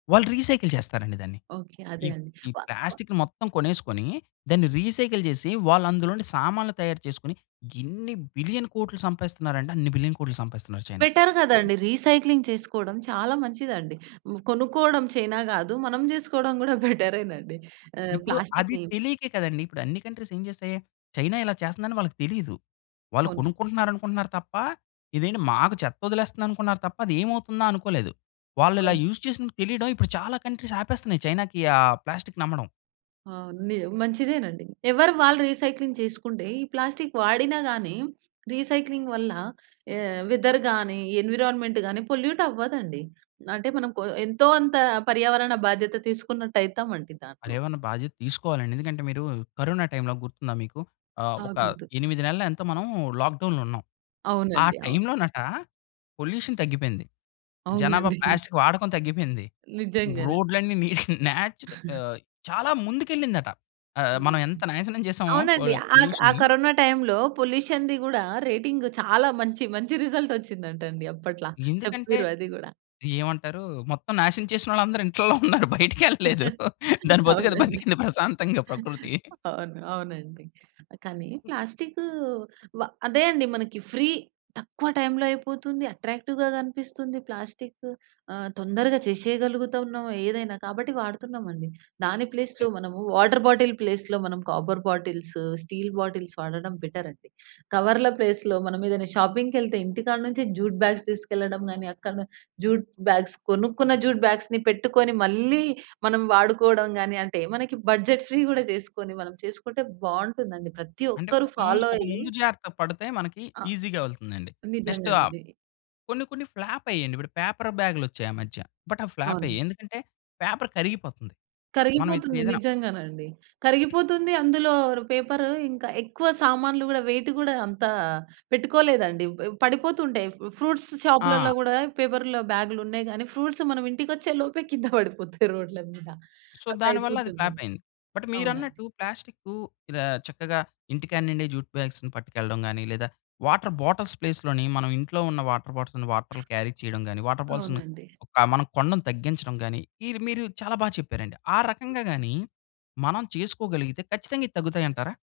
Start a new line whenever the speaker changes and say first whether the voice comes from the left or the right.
left: వాళ్ళు రీసైకిల్ చేస్తారండి దాన్ని.
right: ఓకే.
left: ఈ
right: అదే అండి.
left: ఈ
right: [unintelligible]
left: ప్లాస్టిక్ మొత్తం కొనేసుకొని దాన్ని రీసైకిల్ జేసి వాళ్ళు అందులో నుండి సామాన్లు తయారు చేసుకొని ఇన్ని బిలియన్ కోట్లు సంపాయిస్తున్నారంటే, అన్ని బిలియన్ కోట్లు సంపాయిస్తున్నారు చైనా!
right: బెటర్ గదండీ. రీసైక్లింగ్ చేసుకోవడం చాలా మంచిదండి. హ్మ్, కొనుక్కోవడం చైనా గాదు. మనం జేసుకోవడం కూడా బెటరేనండి. ఆహ్
left: ఇప్పుడు అది
right: ప్లాస్టి‌క్‌ని.
left: తెలీకే కదండి! ఇప్పుడు అన్ని కంట్రీస్ ఏం చేస్తాయి, చైనా ఇలా చేస్తందని వాళ్ళకి తెలీదు. వాళ్ళు
right: అవునండి.
left: కొనుక్కుంటున్నారనుకుంటున్నారు తప్ప, ఇదేంటి మాకు చెత్త వదిలేస్తుందనుకున్నారు తప్ప, అది ఏమవుతుందా? అనుకోలేదు. వాళ్ళు ఇలా యూస్ చేసినది తెలియడమే, ఇప్పుడు చాలా కంట్రీస్ ఆపేస్తున్నాయి చైనాకి, ఆ ప్లాస్టిక్‌ని అమ్మడం.
right: అవును. నిజం, మంచిదేనండి. ఎవరిది వాళ్ళు రీసైక్లింగ్ చేసుకుంటే ఈ ప్లాస్టిక్ వాడినా గాని రీసైక్లింగ్ వల్ల ఆహ్, వెదర్ గాని, ఎన్విరాన్‌మెంట్ గాని పొల్యూట్ అవ్వదండి. అంటే, మనం కొ ఎంతో అంత పర్యావరణ బాధ్యత తీసుకున్నట్టయితామండి
left: అరే!
right: దాంట్లో.
left: ఏమన్నా బాధ్యత తీసుకోవాలండి! ఎందుకంటే, మీరు కరోనా టైమ్‌లో గుర్తుందా మీకు ఆహ్, ఒక
right: [unintelligible]
left: 8 నెలలో ఎంతో మనం లాక్‌డౌన్‌లో ఉన్నాం. ఆ
right: అవునండి. అవును.
left: టైమ్‌లోనట పొల్యూషన్ తగ్గిపోయింది. జనాభా
right: అవునండి.
left: ప్లాస్టిక్ వాడకం తగ్గిపోయింది.
right: నిజంగానే.
left: రోడ్లన్నీ నీ నేచుర ఆహ్, చాలా ముందుకెళ్ళిందట. ఆహ్, మనం ఎంత నాశనం చేసామో పొ
right: అవునండి. ఆ క్ ఆ
left: పొల్యూషన్‌ని
right: కరోనా టైమ్‌లో పొల్యూషన్‌ది గూడా రేటింగ్ చాలా మంచి మంచి రిజల్ట్ వచ్చిందంటండి. అప్పట్లా.
left: ఎందుకంటే,
right: చెప్పిర్రు అది గూడా.
left: ఏమంటారు మొత్తం నాశనం చేసిన వాళ్ళందరూ ఇంట్లలో ఉన్నారు. బయటికి వెళ్ళలేదు. దాని బతుకు అది
right: అవునండి.
left: బతికింది ప్రశాంతంగా ప్రకృతి.
right: అవును. అవునండి. కానీ, ప్లాస్టిక్ వా అదే అండి మనకి ఫ్రీ, తక్కువ టైమ్‌లో అయిపోతుంది. అట్రాక్టివ్‌గా గనిపిస్తుంది ప్లాస్టిక్. ఆహ్, తొందరగా చేసేయగలుగుతున్నాం ఏదైనా. కాబట్టి వాడుతున్నాం అండి. దాని ప్లేస్‌లో మనము వాటర్ బాటిల్ ప్లేస్‌లో మనం కాపర్ బాటిల్స్, స్టీల్ బాటిల్స్ వాడడం బెటర్ అండి. కవర్ల ప్లేస్‌లో మనం ఏదైనా షాపింగ్‌కెళ్తే ఇంటికాడ నుంచి జ్యూట్ బ్యాగ్స్ తీసుకెళ్లడం కానీ, అక్కడ‌నే జ్యూట్ బ్యాగ్స్ కొనుక్కున్న జ్యూట్ బ్యాగ్స్‌ని పెట్టుకొని మళ్ళీ మనం వాడుకోవడం గానీ, అంటే మనకి బడ్జెట్ ఫ్రీ గూడా చేసుకొని మనం చేసుకుంటే బావుంటుందండి. ప్రతి
left: అంటే,
right: ఒక్కరు
left: ముందు
right: ఫాలో
left: ఒక
right: అయ్యి
left: ముందు జాగ్రత్త పడితే మనకి
right: ఆ!
left: ఈసీ‌గా వెళ్తుందండి. నెక్స్ట్ ఆహ్,
right: నిజంగా‌నండి.
left: కొన్ని కొన్ని ఫ్లాప్ అయ్యాయండి. ఇప్పుడు పేపర్ బ్యాగ్‌లు వచ్చాయి ఆ మధ్య. బట్ అవి ఫ్లాప్
right: అవును.
left: అయ్యాయి. ఎందుకంటే, పేపర్ కరిగిపోతుంది. మనం ఇప్పుడు
right: కరిగిపోతుంది.
left: ఏదైనా
right: నిజ్జంగానండి. కరిగిపోతుంది. అందులో ర్ పేపర్ ఇంకా ఎక్కువ సామాన్లు కూడా వెయిటు గూడా అంతా పెట్టుకోలేదండి. ప పడిపోతుంటాయి. ఫ్రూట్స్
left: ఆ!
right: షాప్‌లలో గూడా పేపర్ల బ్యాగ్‌లు ఉన్నాయి కానీ, ఫ్రూట్స్ మనం ఇంటికి వచ్చేలోపే కింద పడిపోతాయి రోడ్ల మీద.
left: సో,
right: అలా
left: దానివల్ల అది ఫ్లాప్
right: అయిపోతుందండి.
left: అయింది. బట్
right: అవునండి.
left: మీరన్నట్టు ప్లాస్టిక్కు ఇలా చక్కగా ఇంటికాడ నుండే జ్యూట్ బ్యాగ్స్‌ని పట్టుకెళ్ళడం గాని, లేదా వాటర్ బాటిల్స్ ప్లేస్‌లోని మనం ఇంట్లో ఉన్న వాటర్ బాటిల్స్‌ని వాటర్‌లు క్యారీ చేయడం గాని, వాటర్ బాల్స్‌ని
right: అవునండి.
left: ఒక మనం కొనడం తగ్గించడం గాని, ఇవి మీరు చాలా బాగా చెప్పారండి. ఆ రకంగా గాని మనం చేసుకోగలిగితే ఖచ్చితంగా ఇవి తగ్గుతాయి అంటారా?